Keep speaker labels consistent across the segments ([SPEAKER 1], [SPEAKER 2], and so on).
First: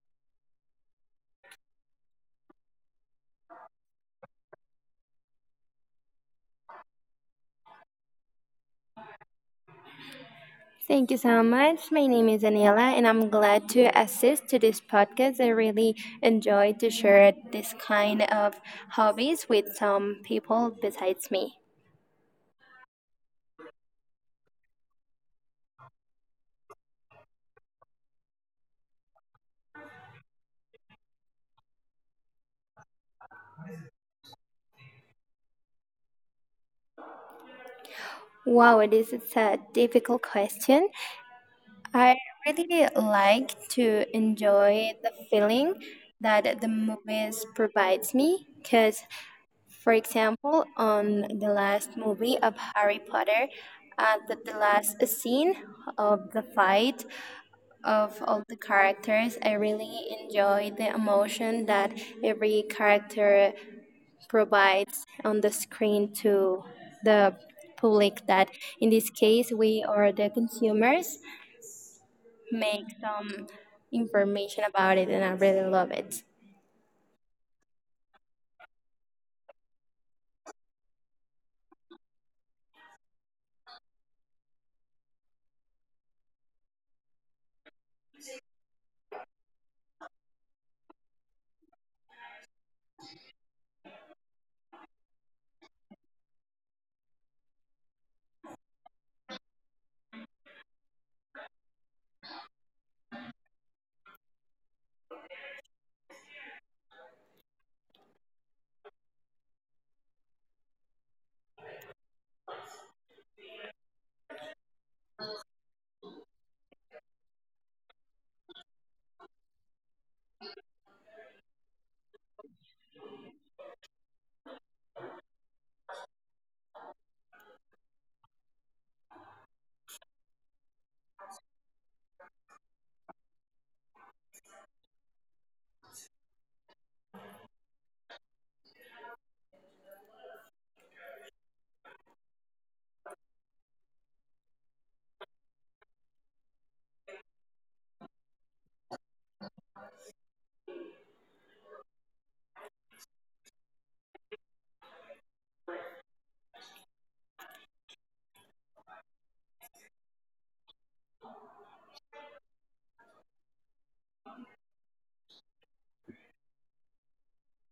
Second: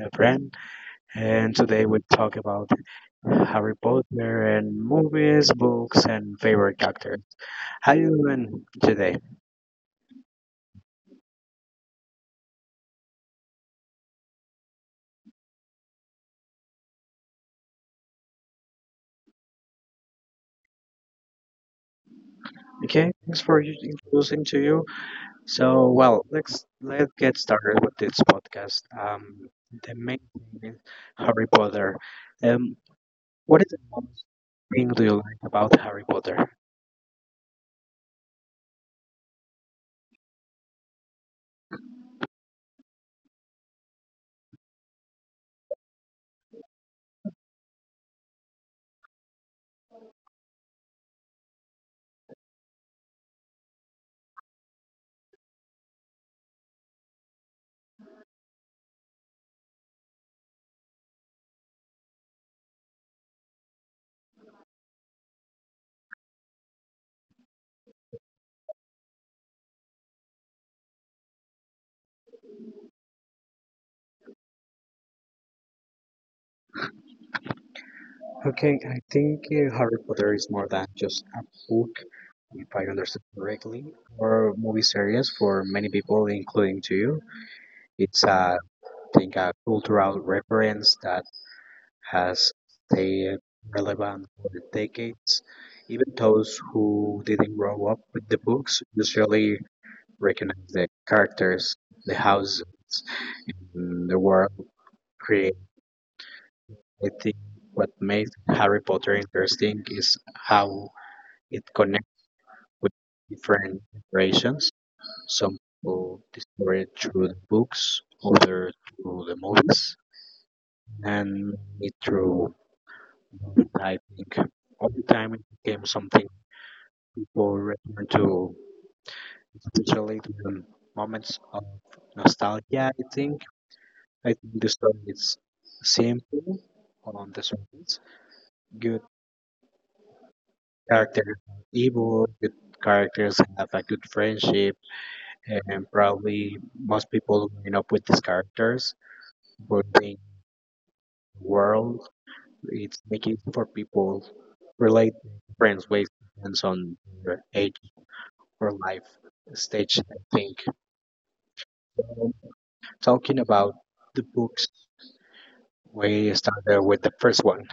[SPEAKER 1] Efren, and today we talk about Harry Potter and movies, books, and favorite characters. How you doing today?
[SPEAKER 2] Thank you so much. My name is Anila, and I'm glad to assist to this podcast. I really enjoy to share this kind of hobbies with some people besides me.
[SPEAKER 1] Okay, thanks for introducing to you. Let's get started with this podcast. The main thing is Harry Potter. Um, what is the most thing do you like about Harry Potter?
[SPEAKER 2] Wow, this is a difficult question. I really like to enjoy the feeling that the movies provides me because, for example, on the last movie of harry potter at the last scene of the fight of all the characters. I really enjoy the emotion that every character provides on the screen to the public that in this case we or the consumers make some information about it, and I really love it.
[SPEAKER 1] Okay, I think Harry Potter is more than just a book, if I understood correctly, or movie series for many people, including to you. It's a, I think, a cultural reference that has stayed relevant for decades. Even those who didn't grow up with the books usually recognize the characters, the houses, and the world created. I think what makes Harry Potter interesting is how it connects with different generations. Some people discover it through the books, others through the movies, and me through typing. Over time, it became something people return to, especially during moments of nostalgia. I think the story is simple on the surface. Good characters are evil. Good characters have a good friendship, and probably most people growing up with these characters Burdein World is making for people relate friends ways depends on their age or life stage, I think. Um, Talking about the books, we started with the first one.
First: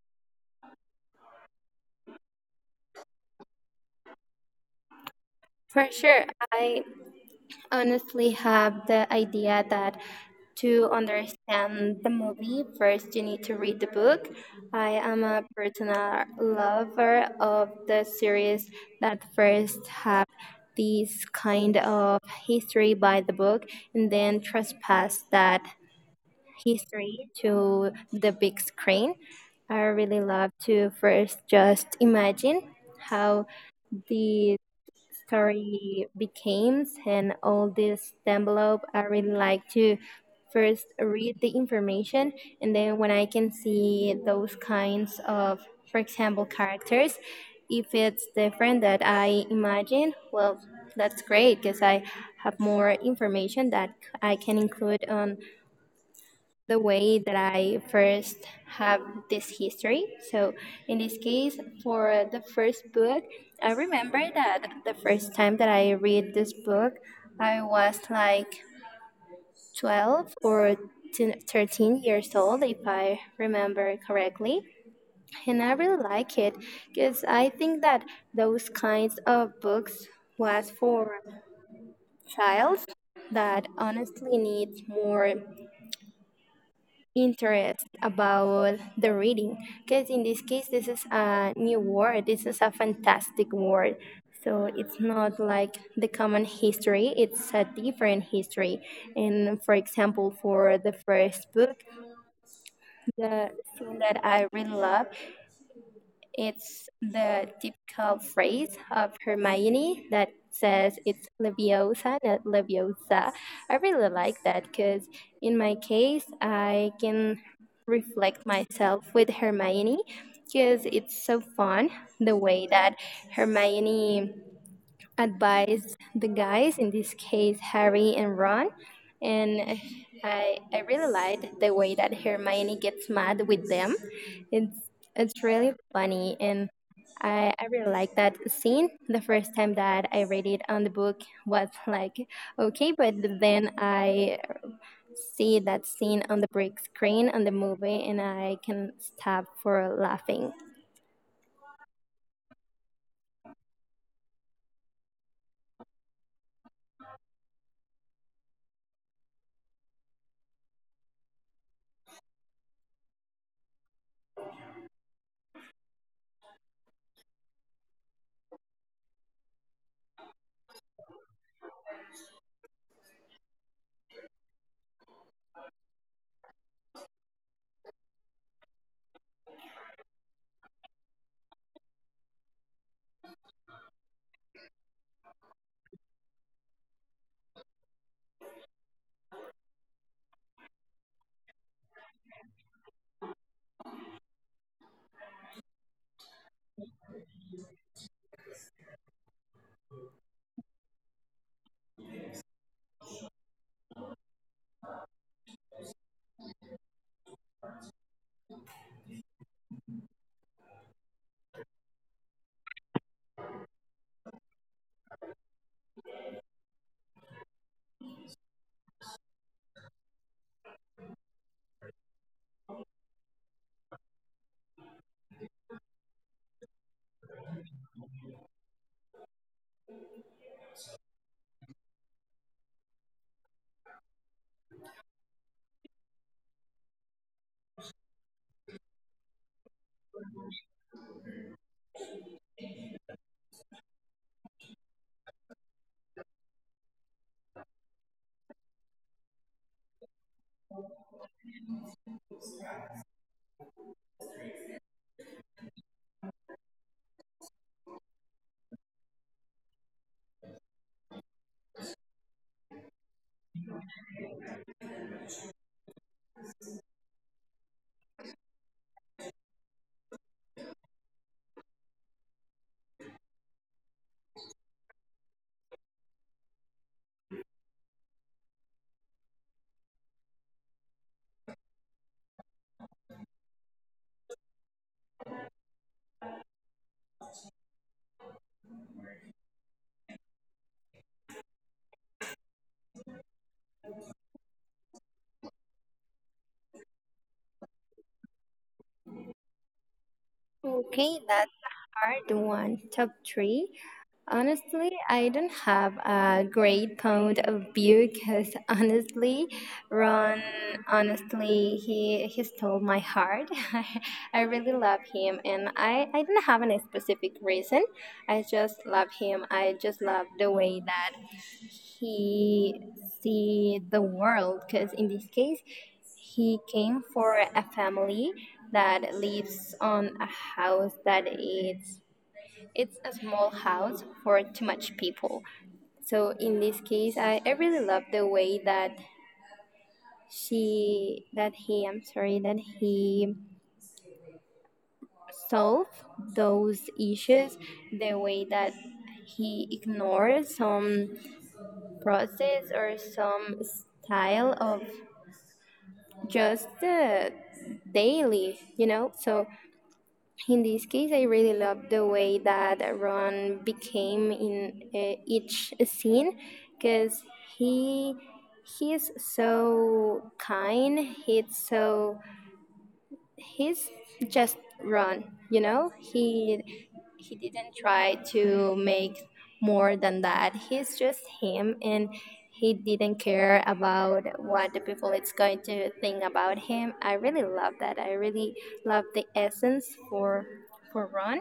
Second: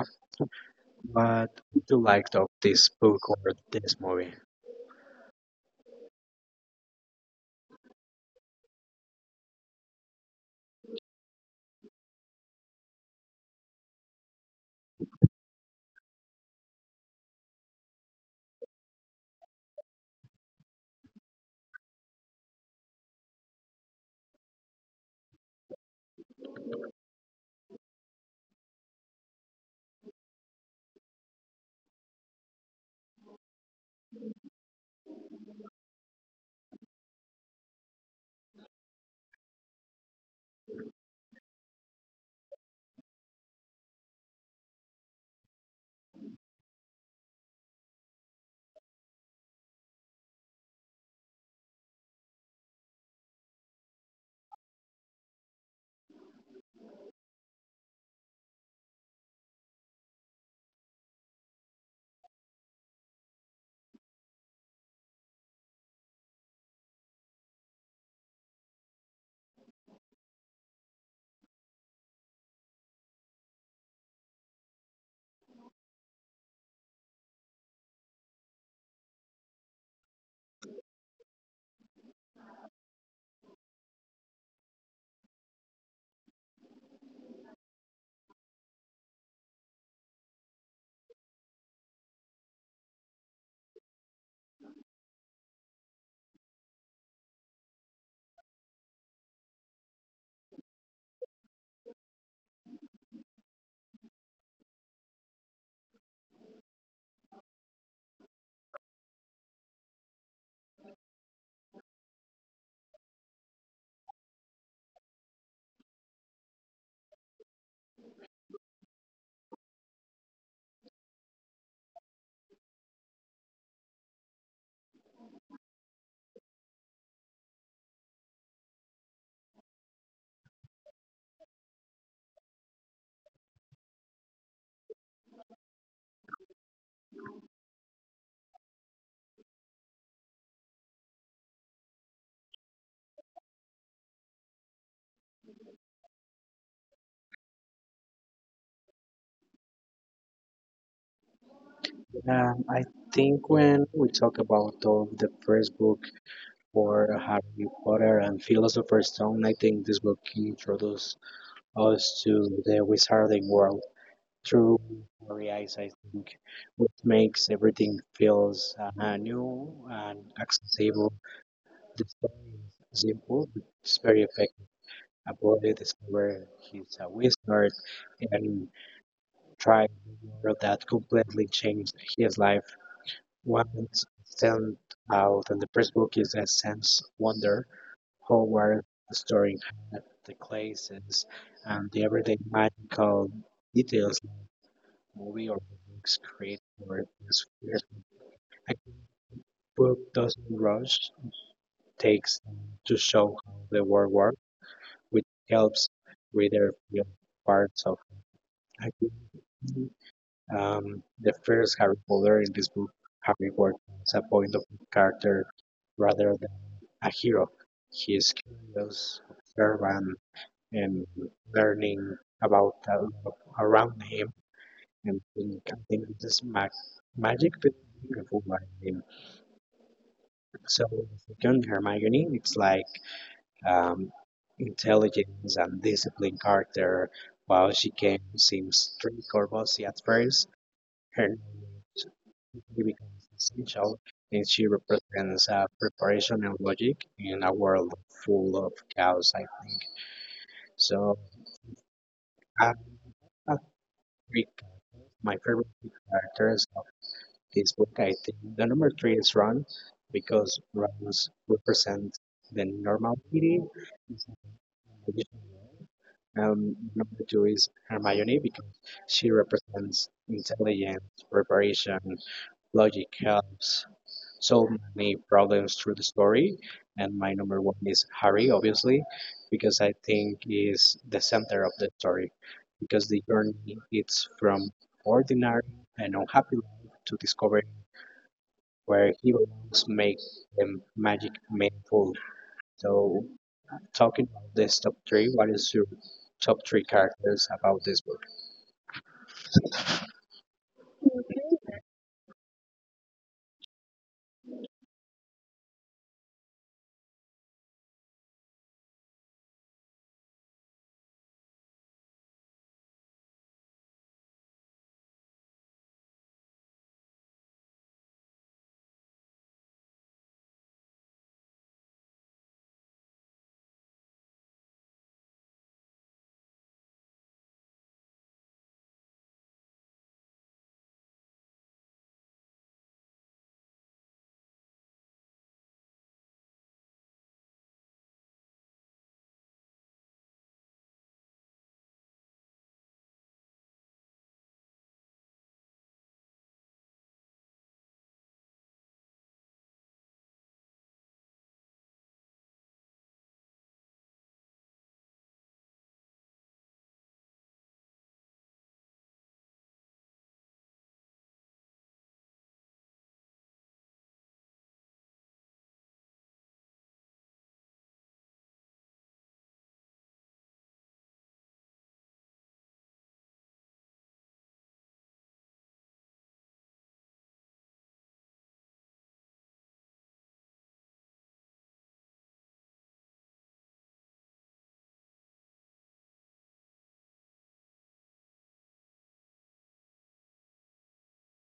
[SPEAKER 1] What did you like of this book or this movie?
[SPEAKER 2] For sure, I honestly have the idea that to understand the movie, first you need to read the book. I am a personal lover of the series that first have this kind of history by the book and then trespass that history to the big screen. I really love to first just imagine how the story becomes and all this envelope. I really like to first read the information and then when I can see those kinds of, for example, characters, if it's different that I imagine, well, that's great because I have more information that I can include on the way that I first have this history. So, in this case, for the first book, I remember that the first time that I read this book, I was like 12 or 10 13 years old, if I remember correctly. And I really like it because I think that those kinds of books was for childs that honestly needs more interest about the reading, because in this case this is a new word, this is a fantastic word, so it's not like the common history, it's a different history. And for example, for the first book, the thing that I really love, it's the typical phrase of Hermione that says it's Leviosa, not Leviosa. I really like that because in my case, I can reflect myself with Hermione because it's so fun the way that Hermione advise the guys, in this case, Harry and Ron. And I really liked the way that Hermione gets mad with them. It's, it's really funny. And I really like that scene. The first time that I read it on the book was like, okay, but then I see that scene on the big screen on the movie and I can stop for laughing.
[SPEAKER 1] I think when we talk about of the first book for Harry Potter and Philosopher's Stone, I think this book introduced us to the wizarding world through blurry eyes, I think, which makes everything feels new and accessible. The story is simple, but it's very effective. A boy discovers he's a wizard and tries a world that completely changed his life. One stands out in the first book is a sense of wonder, Howard storing the clay and the everyday magical details movie or books create more atmospheres. A book doesn't rush, it takes time to show how the world works, which helps reader feel parts of I think. The first Harry Potter in this book, Harry works as a point of view character rather than a hero. He is curious, observant, and learning about the world around him and think, I think this is magic but beautiful. I mean, so the second Hermione, it's like um, intelligence and disciplined character. While she can seem strict or bossy at first, her naivety becomes essential, and she represents preparation and logic in a world full of chaos. I think so. Um, a three my favorite characters of this book. I think the number three is Ron because Ron's represents the normality. Number two is Hermione because she represents intelligence, preparation, logic helps solve many problems through the story. And my number one is Harry, obviously, because I think is the center of the story. Because the journey it's from ordinary and unhappy life to discovering where he belongs make the magic meaningful. So talking about this top three, what is your top three characters about this book?
[SPEAKER 2] Okay, that's a hard one. Top three. Honestly, I don't have a great point of view because honestly, Ron, honestly, he stole my heart. I really love him, and I don't have any specific reason. I just love him. I just love the way that he see the world. Because in this case, he came for a family that lives on a house that is, it's a small house for too much people. So in this case, I really love the way that she that he I'm sorry that he solved those issues, the way that he ignored some process or some style of just the daily, you know. So in this case, I really love the way that Ron became in each scene because he he's so kind. He's just Ron, you know. He didn't try to make more than that. He's just him, and he didn't care about what the people it's going to think about him. I really love that. I really love the essence for Ron.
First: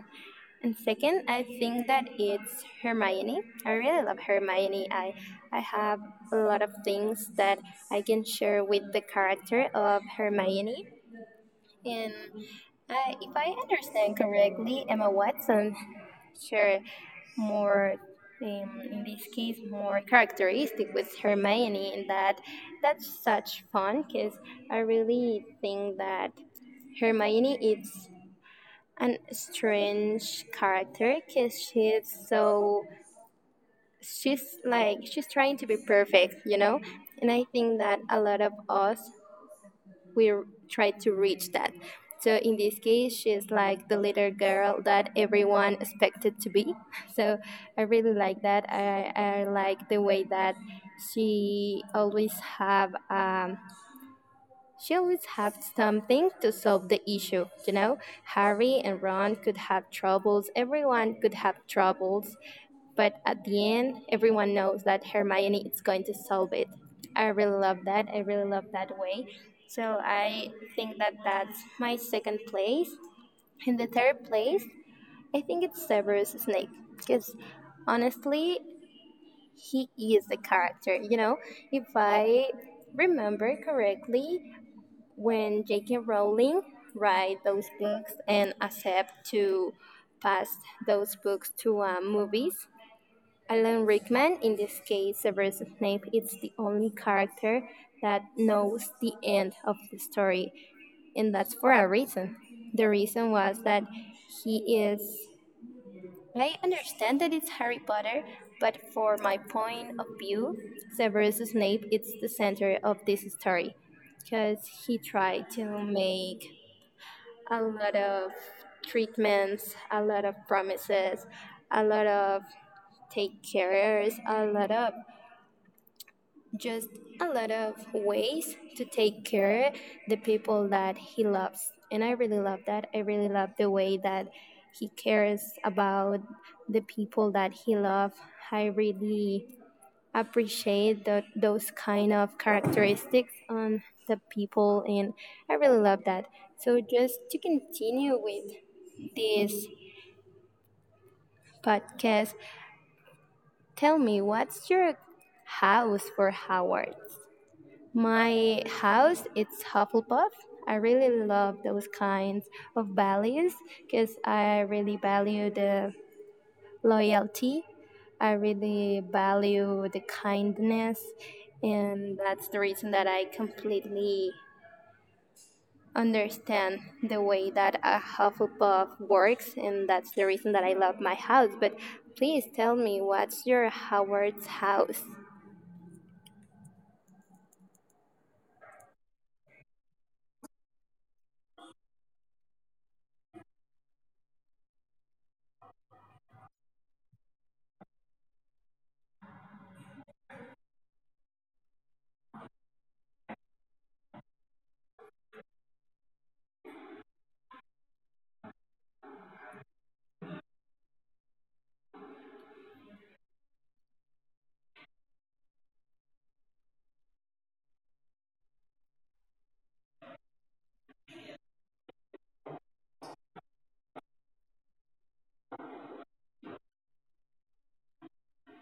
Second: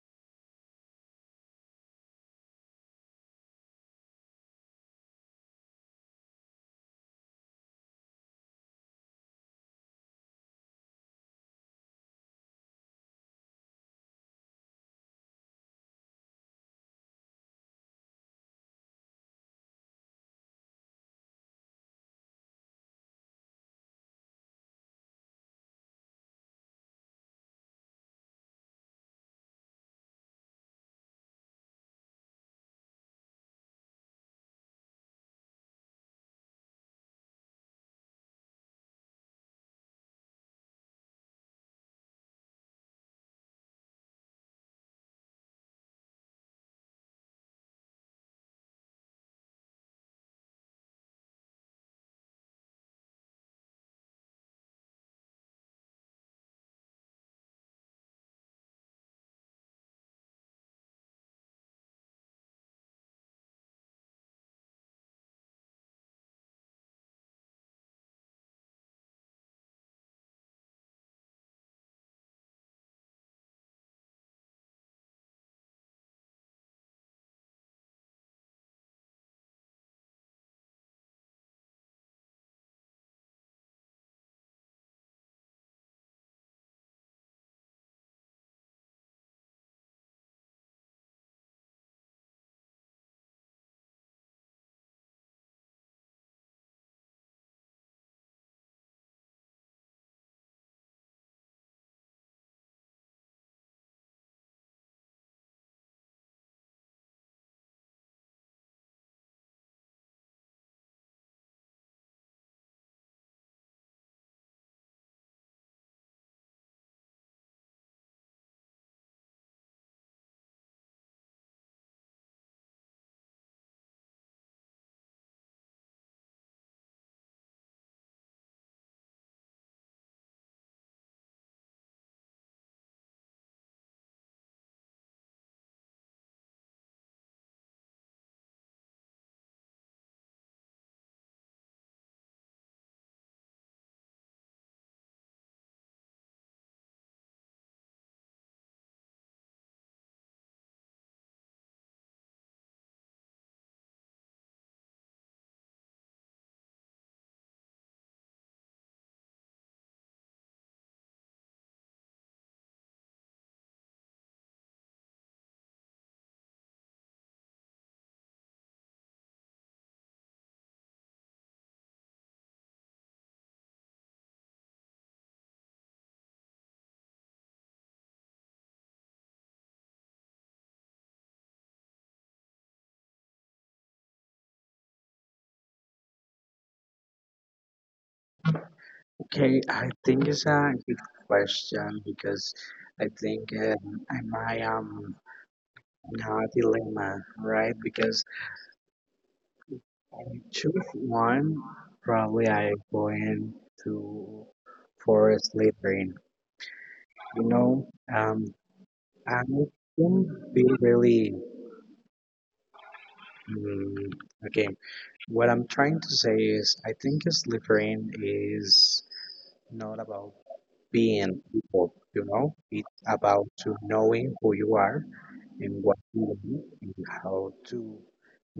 [SPEAKER 2] And second, I think that it's Hermione. I really love Hermione. I have a lot of things that I can share with the character of Hermione. And I, if I understand correctly, Emma Watson share more, in this case, more characteristic with Hermione, and that's such fun because I really think that Hermione is an strange character because she's like she's trying to be perfect, you know, and I think that a lot of us, we r- try to reach that. So in this case, she's like the little girl that everyone expected to be. So I really like that. I like the way that she always have she always had something to solve the issue, you know? Harry and Ron could have troubles, everyone could have troubles, but at the end, everyone knows that Hermione is going to solve it. I really love that. I really love that way. So I think that that's my second place. In the third place, I think it's Severus Snape, because honestly, he is the character, you know? If I remember correctly, when J.K. Rowling write those books and accept to pass those books to movies. Alan Rickman, in this case, Severus Snape, is the only character that knows the end of the story, and that's for a reason. The reason was that he is. I understand that it's Harry Potter, but for my point of view, Severus Snape is the center of this story because he tried to make a lot of treatments, a lot of promises, a lot of take cares, a lot of just a lot of ways to take care the people that he loves. And I really love that. I really love the way that he cares about the people that he loves. I really appreciate those kind of characteristics on the people, and I really love that. So just to continue with this podcast. Tell me, what's your house for Howard? My house, it's Hufflepuff. I really love those kinds of values because I really value the loyalty. I really value the kindness. And that's the reason that I completely understand the way that a Hufflepuff works, and that's the reason that I love my house. But please tell me, what's your Howard's house?
[SPEAKER 1] Okay, I think it's a good question because I think am I in a dilemma, right? Because I choose one, probably I going to for Slytherin. You know, I can be really mm, okay. What I'm trying to say is, I think Slytherin is not about being people, you know, it's about to knowing who you are and what to learn and how to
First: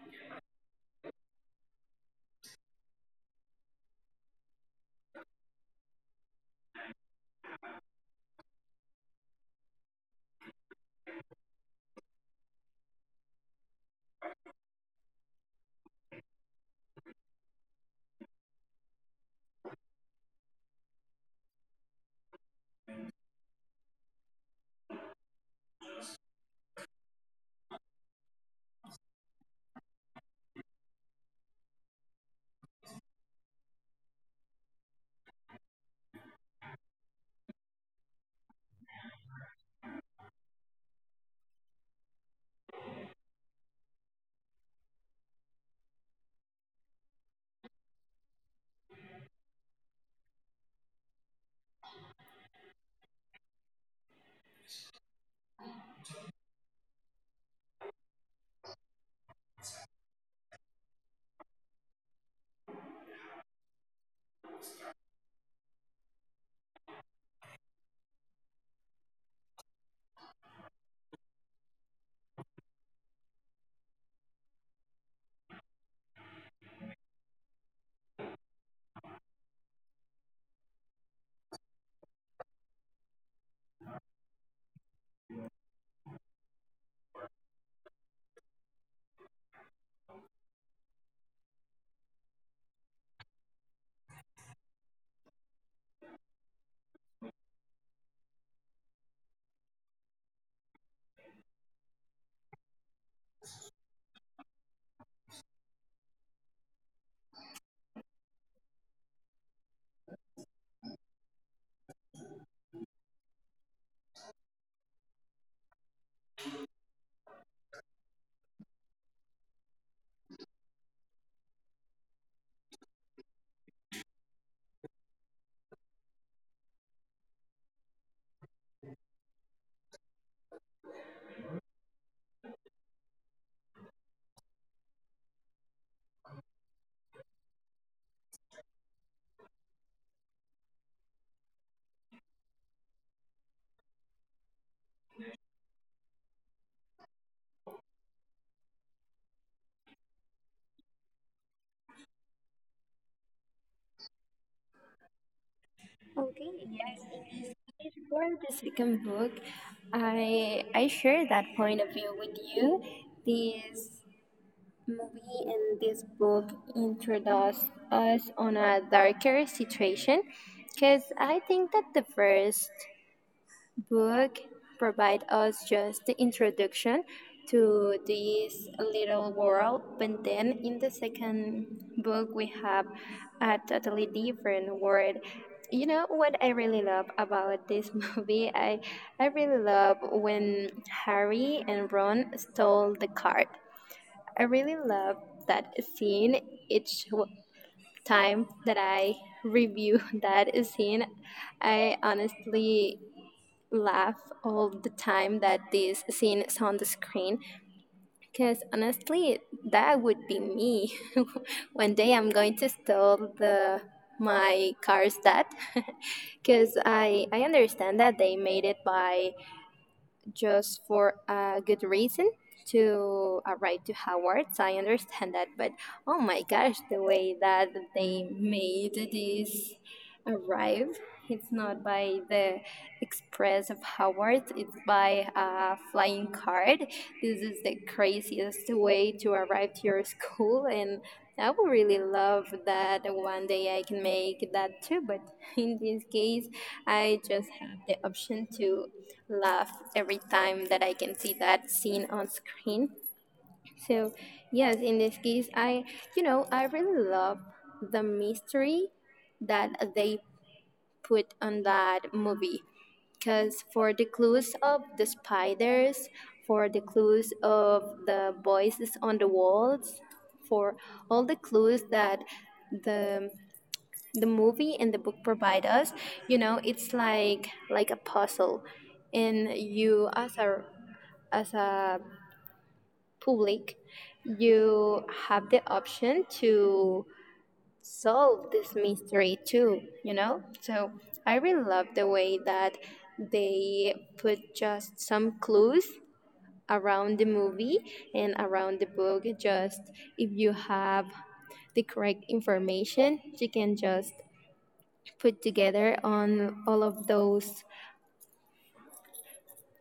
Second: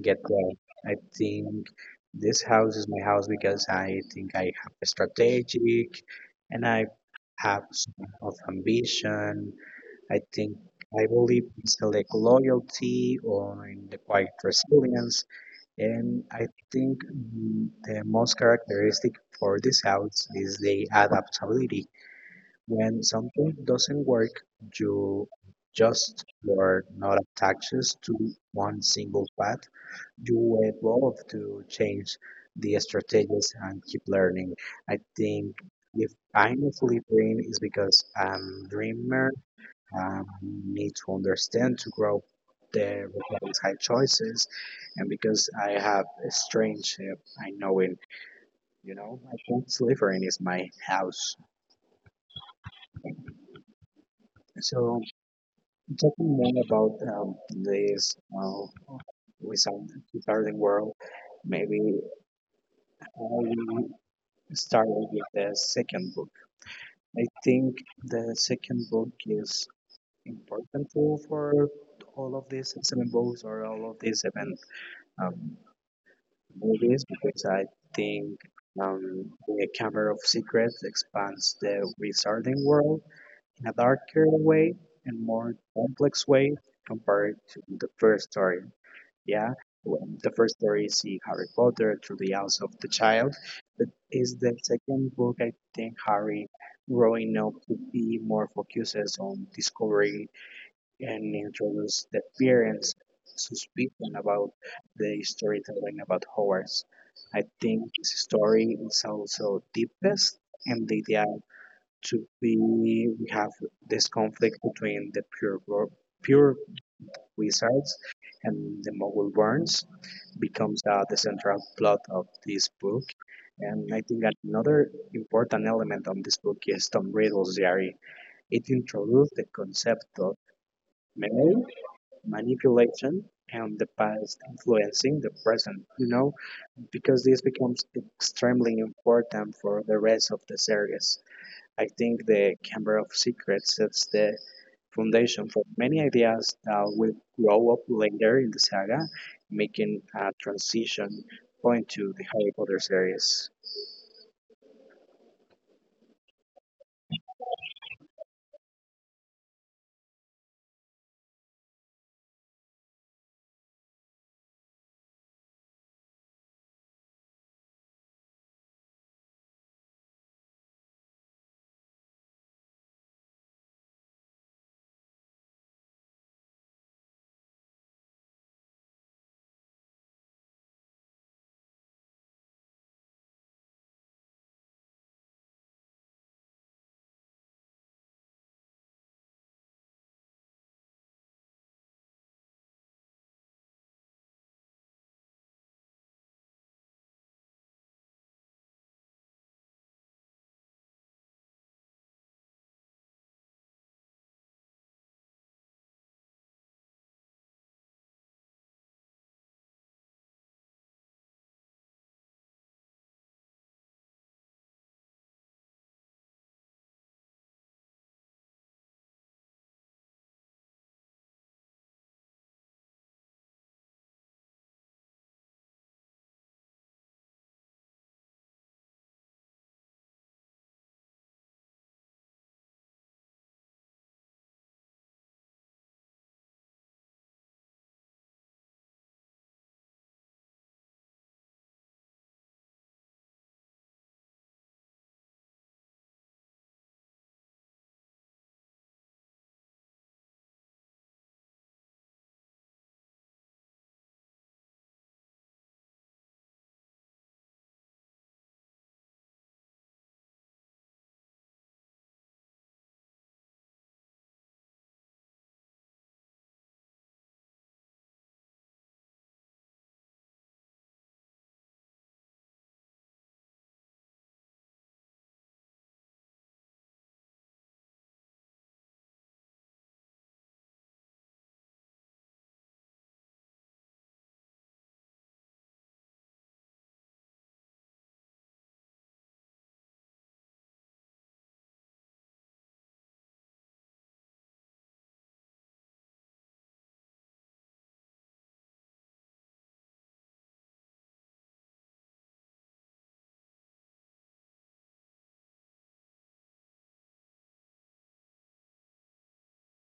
[SPEAKER 1] get there. I think this house is my house because I think I have a strategic and I have some of ambition. I think I believe in select loyalty or in the quiet resilience. And I think the most characteristic for this house is the adaptability. When something doesn't work, you just you're not attached to one single path. You evolve to change the strategies and keep learning. I think if I'm a fully brain is because I'm dreamer. I need to understand to grow the requires high choices, and because I have a strange, I know it. You know, I think Slytherin is my house. So talking more about this without regarding world, maybe I will start with the second book. I think the second book is important too for all of these excellent books or all of these even um, movies because I think the Chamber of Secrets expands the wizarding world in a darker way and more complex way compared to the first story. Yeah, when the first story is see Harry Potter through the eyes of the child, but is the second book I think Harry growing up to be more focuses on discovery and introduce the parents' suspicion about the storytelling about Hogwarts. I think this story is also deepest and the idea to be we have this conflict between the pure wizards and the Muggle burns becomes the central plot of this book. And I think that another important element of this book is Tom Riddle's diary. It introduced the concept of memory, manipulation, and the past influencing the present, you know, because this becomes extremely important for the rest of the series. I think the Chamber of Secrets sets the foundation for many ideas that will grow up later in the saga, making a transition point to the Harry Potter series.
[SPEAKER 2] Okay, yes. In this case, for the second book. I share that point of view with you. This movie and this book introduce us on a darker situation because I think that the first book provide us just the introduction to this little world, but then in the second book we have a totally different world. You know what I really love about this movie, I really love when Harry and Ron stole the card. I really love that scene. Each time that I review that scene, I honestly laugh all the time that this scene is on the screen, because honestly that would be me. One day I'm going to steal the my car's dad. Because I understand that they made it by just for a good reason to arrive to Howard's. I understand that, but oh my gosh, the way that they made this arrive. It's not by the express of Howard, it's by a flying card. This is the craziest way to arrive to your school, and I would really love that one day I can make that too. But in this case, I just have the option to laugh every time that I can see that scene on screen. So, yes, in this case, I, you know, I really love the mystery that they put on that movie. Because for the clues of the spiders, for the clues of the voices on the walls, for all the clues that the the movie and the book provide us, you know, it's like a puzzle, and you as a as a public, you have the option to solve this mystery too, you know? So I really love the way that they put just some clues around the movie and around the book. Just if you have the correct information, you can just put together on all of those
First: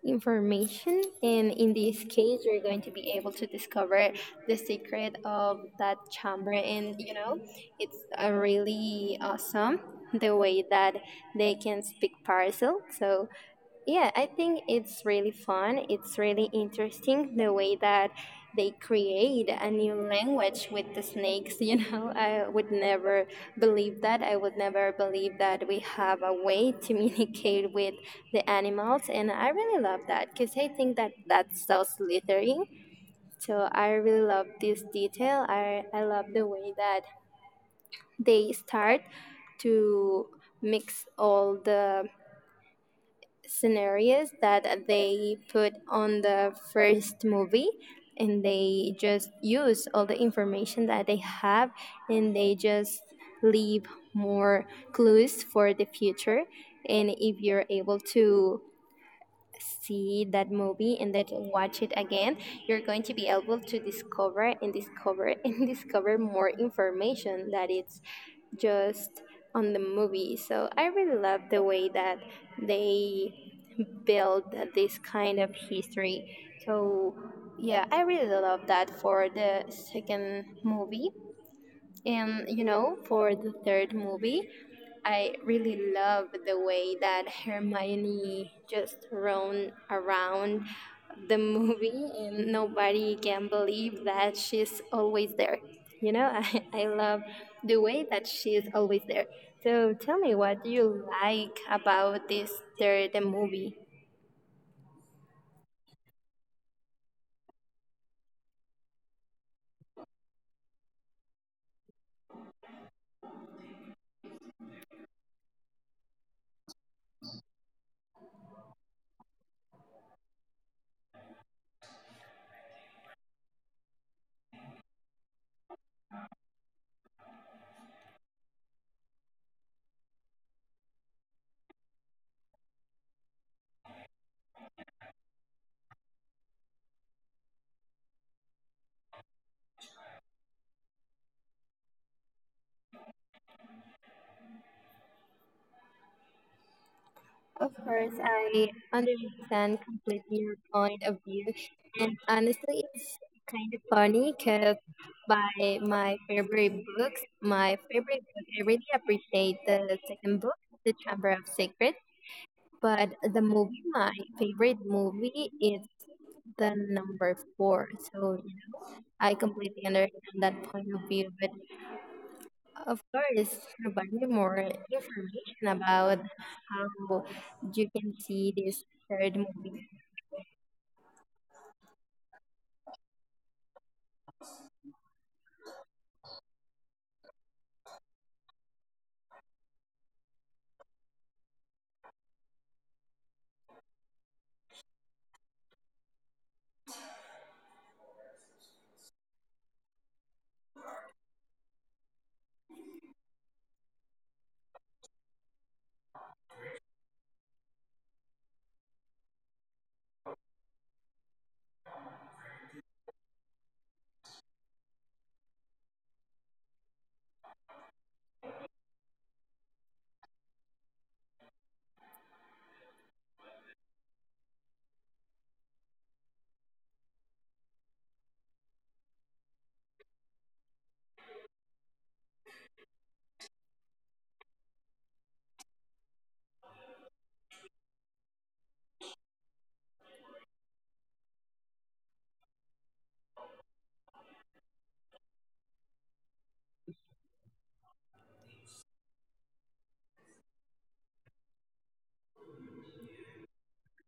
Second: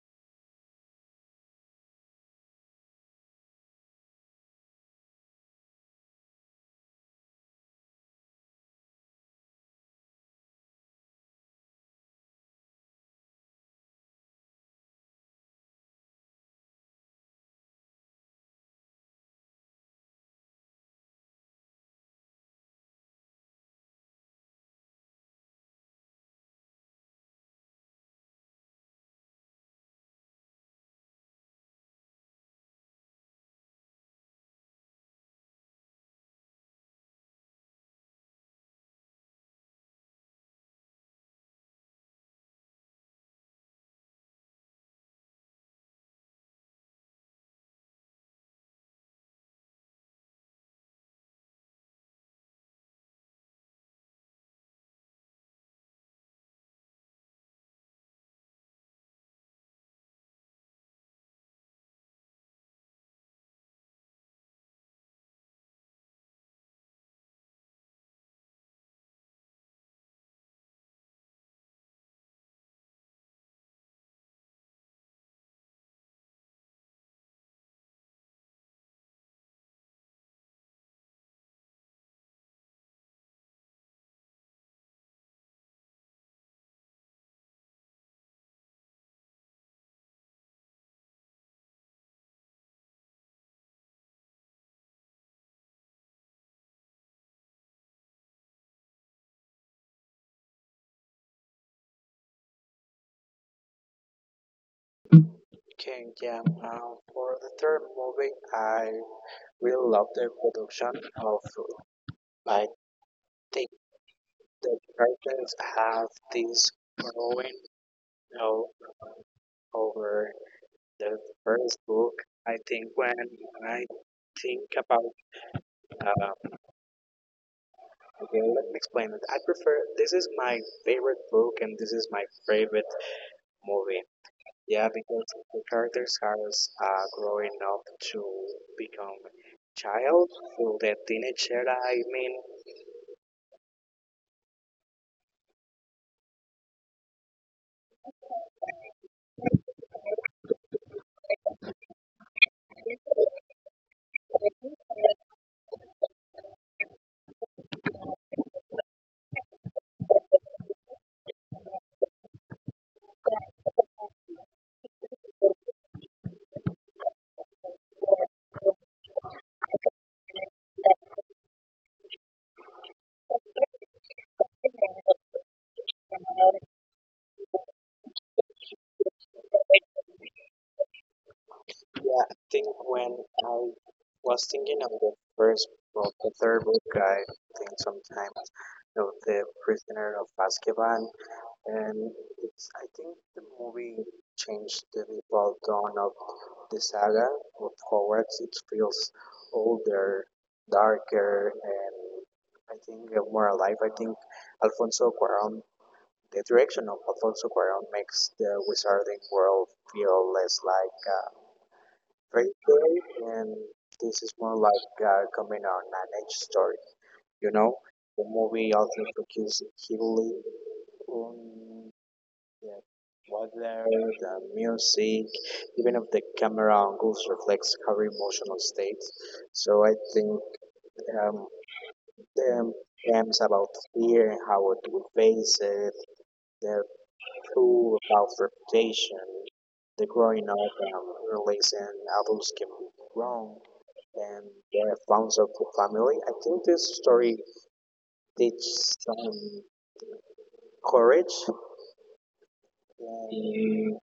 [SPEAKER 2] information, and in this case you're going to be able to discover the secret of that chamber, and you know it's really awesome the way that they can speak parcel. So yeah, I think it's really fun. It's really interesting the way that they create a new language with the snakes. You know, I would never believe that. I would never believe that we have a way to communicate with the animals. And I really love that because I think that that's so slithering. So I really love this detail. I love the way that they start to mix all the scenarios that they put on the first movie, and they just use all the information that they have, and they just leave more clues for the future. And if you're able to see that movie and then watch it again, you're going to be able to discover and discover and discover more information that it's just on the movie. So I really love the way that they build this kind of history. So yeah, I really love that for the second movie, and you know, for the third movie, I really love the way that Hermione just roamed around the movie and nobody can believe that she's always there. You know, I love the way that she's always there. So tell me, what do you like about this third movie?
[SPEAKER 1] Okay, yeah. For the third movie, I really love the production of. I think the characters have this growing o- over the first book. I think when I think about uh, okay, let me explain it. I prefer this is my favorite book and this is my favorite movie. Yeah, because the characters are growing up to become child through the teenage era. I mean,
[SPEAKER 2] Of course, I understand completely your point of view. And honestly, it's kind of funny because by my favorite books, my favorite book, I really appreciate the second book, The Chamber of Secrets. But the movie, my favorite movie, is the number four. So, you know, I completely understand that point of view. But of course, provide me more information about how you can see this third movie.
[SPEAKER 1] yeah, I think when I was thinking of the first book, the third book, I think sometimes of the Prisoner of Azkaban, and it's I think the movie changed the default tone of the saga of Hogwarts. It feels older, darker, and I think more alive. I think Alfonso Cuarón, the direction of Alfonso Cuarón makes the wizarding world feel less like a fairy tale, and this is more like coming on an edge story. You know, the movie also focuses heavily on yeah, whether the music, even if the camera angles reflects her emotional state. So I think um, the themes about fear and how it we face it, the tool about reputation, the growing up and releasing adults can be wrong, and the founds of family. I think this story teaches some courage and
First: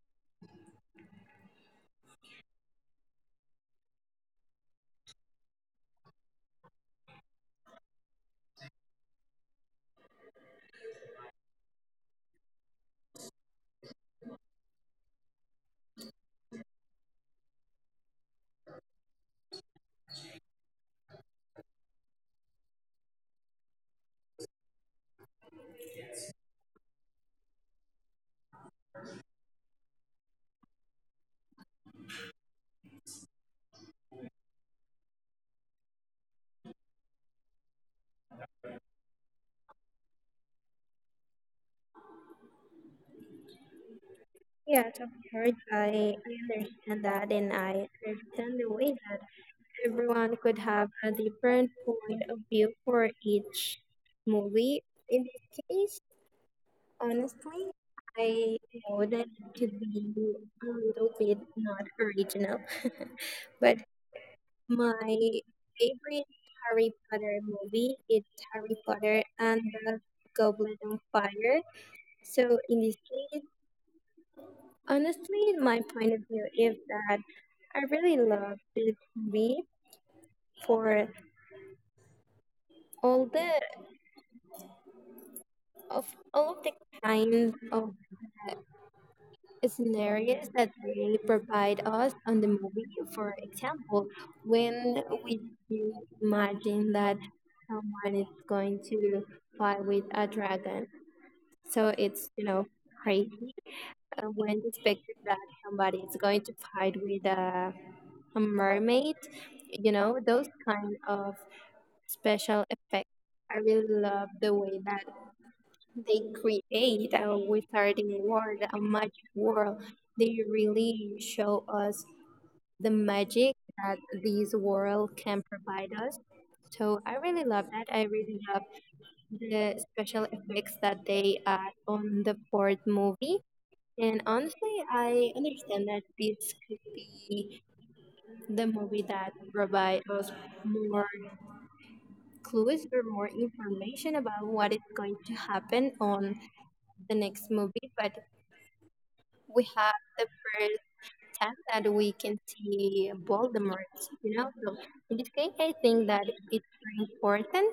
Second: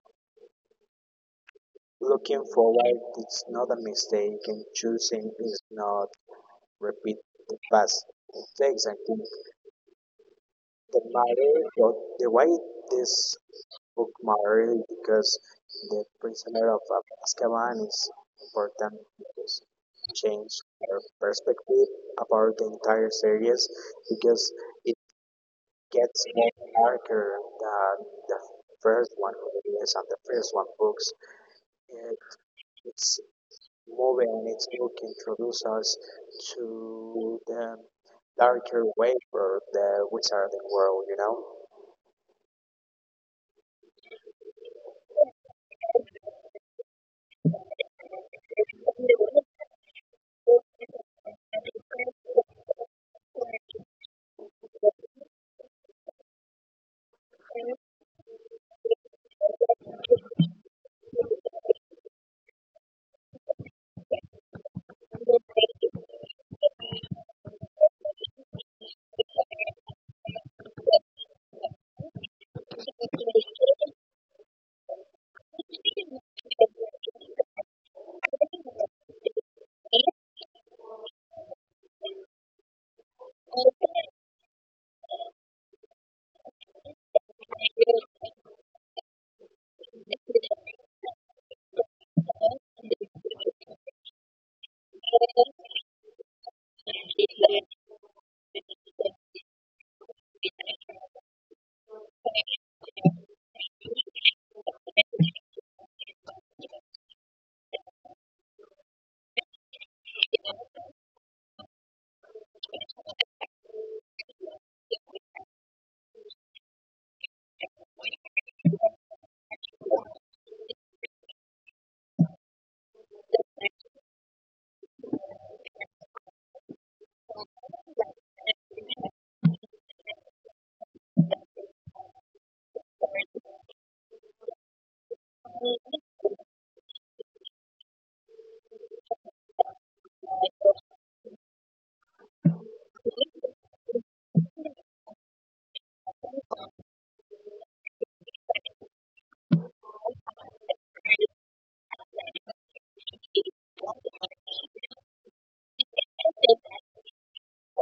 [SPEAKER 1] looking forward is not a mistake and choosing is not repeat the past mistakes. I think the matter, but the why this book matter is because the prisoner of Azkaban is important because it changed our perspective about the entire series because it gets more darker than the first one, yes, and the first one books. Uh, It's movie and its book introduce us to the darker way for the wizarding world, you know?
[SPEAKER 2] Yes, of course, I understand that, and I understand the way that everyone could have a different point of view for each movie. In this case, honestly, I know that it could be a little bit not original, but my favorite Harry Potter movie is Harry Potter and the Goblet of Fire. So in this case, honestly, my point of view is that I really love this movie for all the of all of the kinds of scenarios that they provide us on the movie. For example, when we do imagine that someone is going to fight with a dragon. So it's, you know, crazy when you expected that somebody is going to fight with a mermaid. You know, those kind of special effects. I really love the way that they create a wizarding world, a magic world. They really show us the magic that this world can provide us. So I really love that. I really love the special effects that they add on the fourth movie. And honestly, I understand that this could be the movie that provide us more clues or more information about what is going to happen on the next movie. But we have the first time that we can see Voldemort, you know. So in this case, I think that it's very important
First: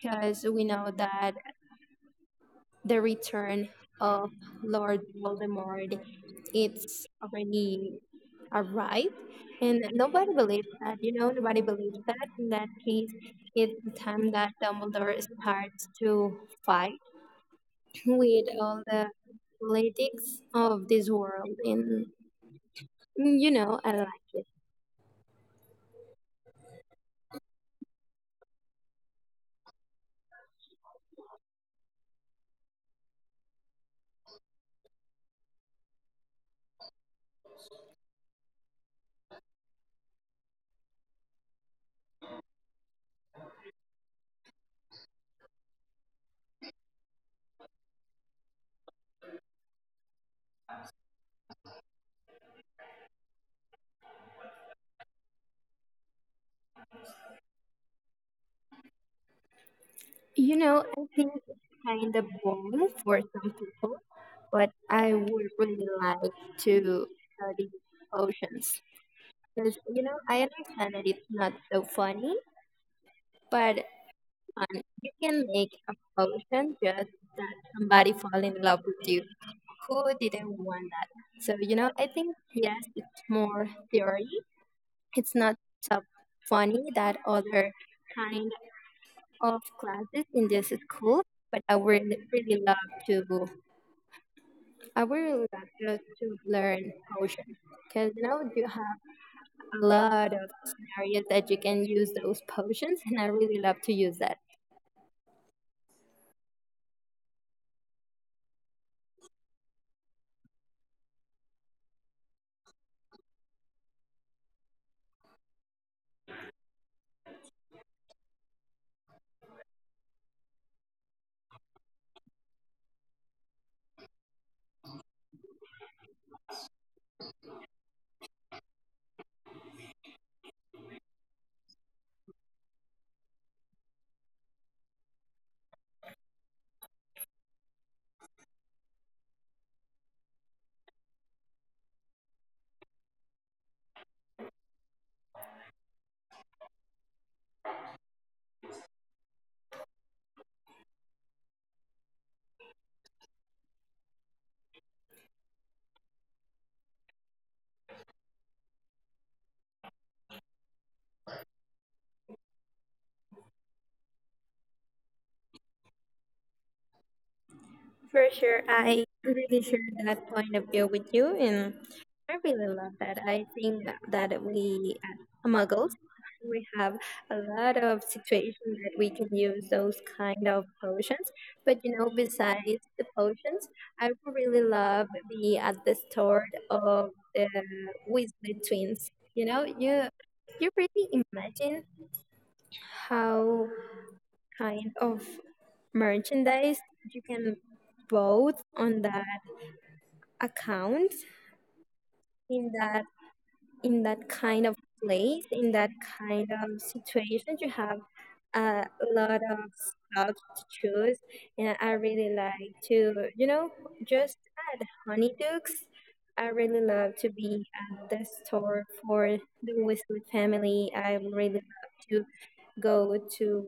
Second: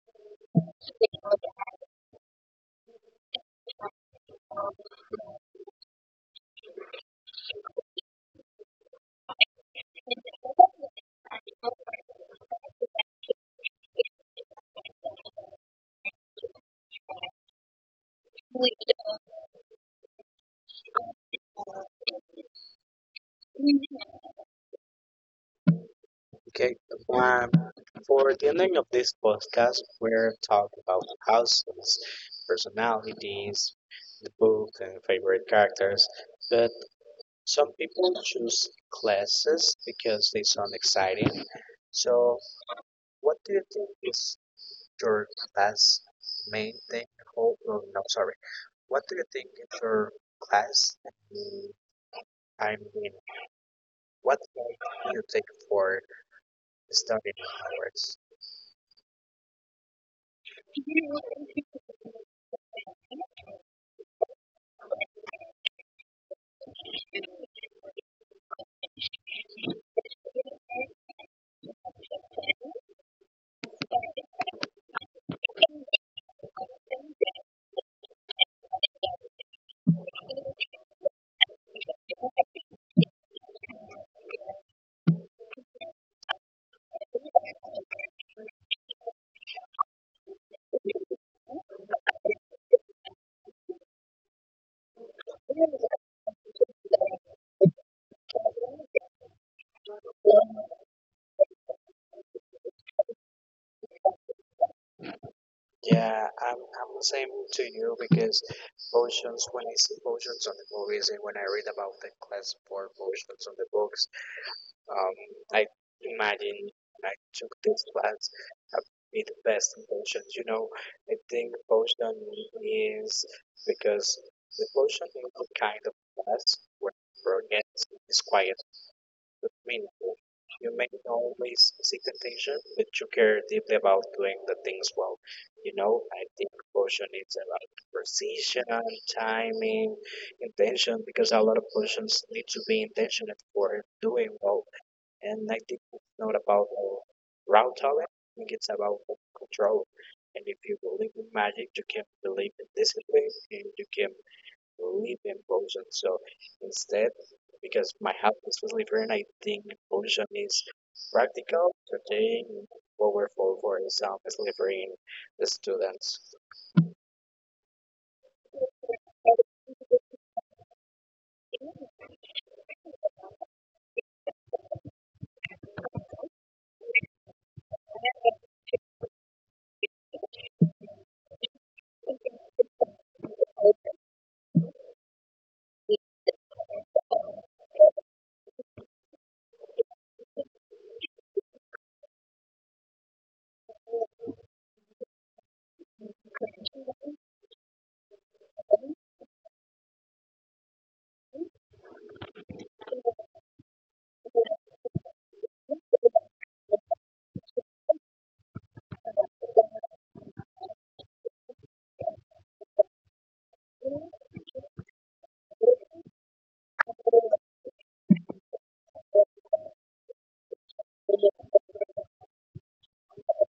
[SPEAKER 2] because we know that the return of Lord Voldemort, it's already arrived, and nobody believes that. You know, nobody believes that. In that case, it's the time that Dumbledore starts to fight with all the politics of this world, and you know, I like it.
[SPEAKER 1] Okay, um, for the ending of this podcast, we're talking about houses, personalities, the book, and favorite characters. But some people choose classes because they sound exciting. So, what do you think is your class main thing? Oh, no, no, sorry. What do you think of your class and the I mean, what form do you take for studying hours?
[SPEAKER 2] You know, I think it's kind of boring for some people, but I would really like to study potions. Because, you know, I understand that it's not so funny, but you can make a potion just that somebody fall in love with you. Who didn't want that? So, you know, I think, yes, it's more theory. It's not so funny that other kind of classes in this school, but I would really love to, I would really love to learn potion. Because, you know, you have a lot of scenarios that you can use those potions, and I really love to use that.
[SPEAKER 1] Yeah, I'm the same to you because potions when I see potions on the movies and when I read about the class for potions on the books, um, I imagine I took this class, I'd be the best in potions. You know, I think potion is because the potion is the kind of class where progress is quiet I mean, you may always seek attention, but you care deeply about doing the things well. You know, I think caution is about precision, timing, intention, because a lot of questions need to be intentional for doing well. And I think it's not about raw talent, I think it's about control. And if you believe in magic, you can believe in discipline and you can believe in potion. So instead, because my house is living. I think pollution is practical today. What we're for is delivering the students.
[SPEAKER 2] For sure, I really share that point of view with you, and I really love that. I think that we, as muggles, we have a lot of situations that we can use those kind of potions. But you know, besides the potions, I would really love be at the store of the Weasley twins. You know, you really imagine how kind of merchandise you can both on that account in that in that kind of place, in that kind of situation. You have a lot of stuff to choose, and I really like to, you know, just add Honeydukes. I really love to be at the store for the Weasley family. I really love to go to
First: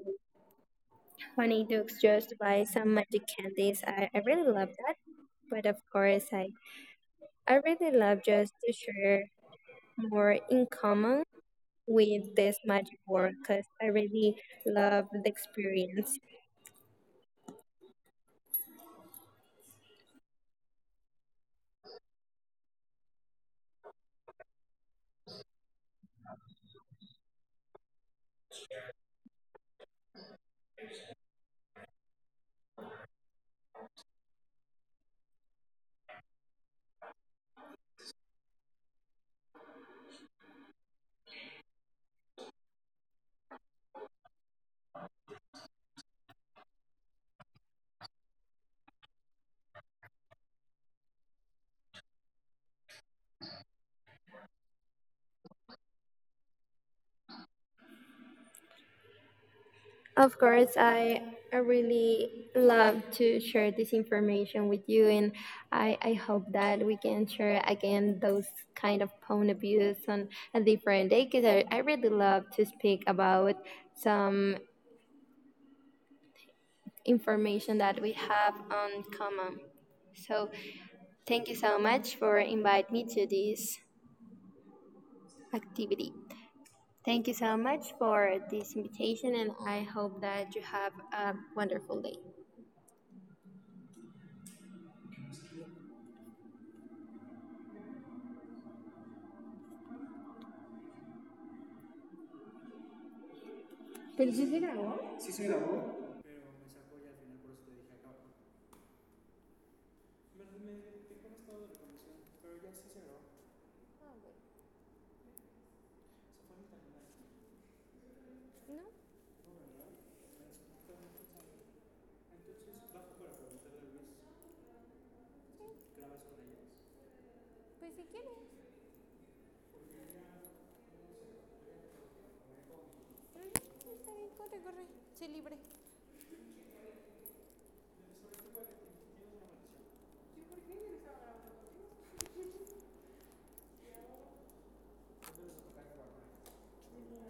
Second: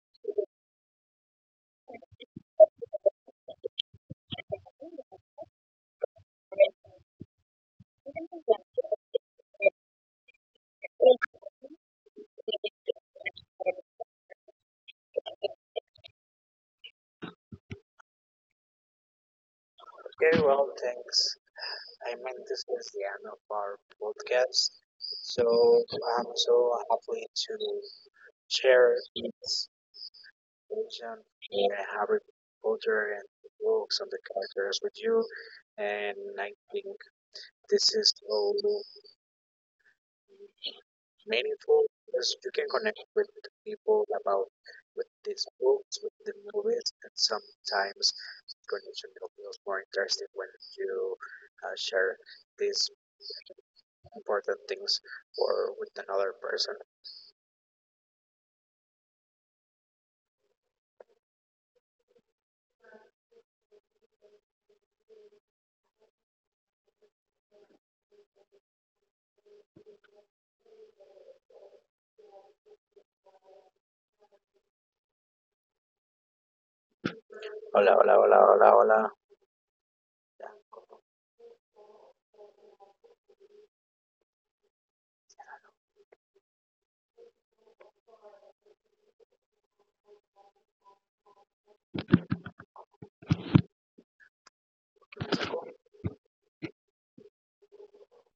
[SPEAKER 2] Honeydukes just by some magic candies. I really love that. But of course, I really love just to share more in common with this magic world because I really love the experience.
[SPEAKER 1] Okay, well, thanks. I mean, this is the end of our podcast. So I'm so happy to share this vision and Harry Potter and books on the characters with you. And I think this is all meaningful is you can connect with people about with these books, with the movies, and sometimes connection feels more interesting when you share these important things or with another person.
[SPEAKER 2] Of course, I really love to share this information with you, and I hope that we can share again those kind of point of views on a different day because I really love to speak about some information
[SPEAKER 1] Hola,
[SPEAKER 2] that we
[SPEAKER 1] hola, hola,
[SPEAKER 2] have
[SPEAKER 1] hola,
[SPEAKER 2] on
[SPEAKER 1] hola.
[SPEAKER 2] common. So thank you so much for invite me to this activity. Thank you so much for this invitation, and I hope that you have a wonderful day.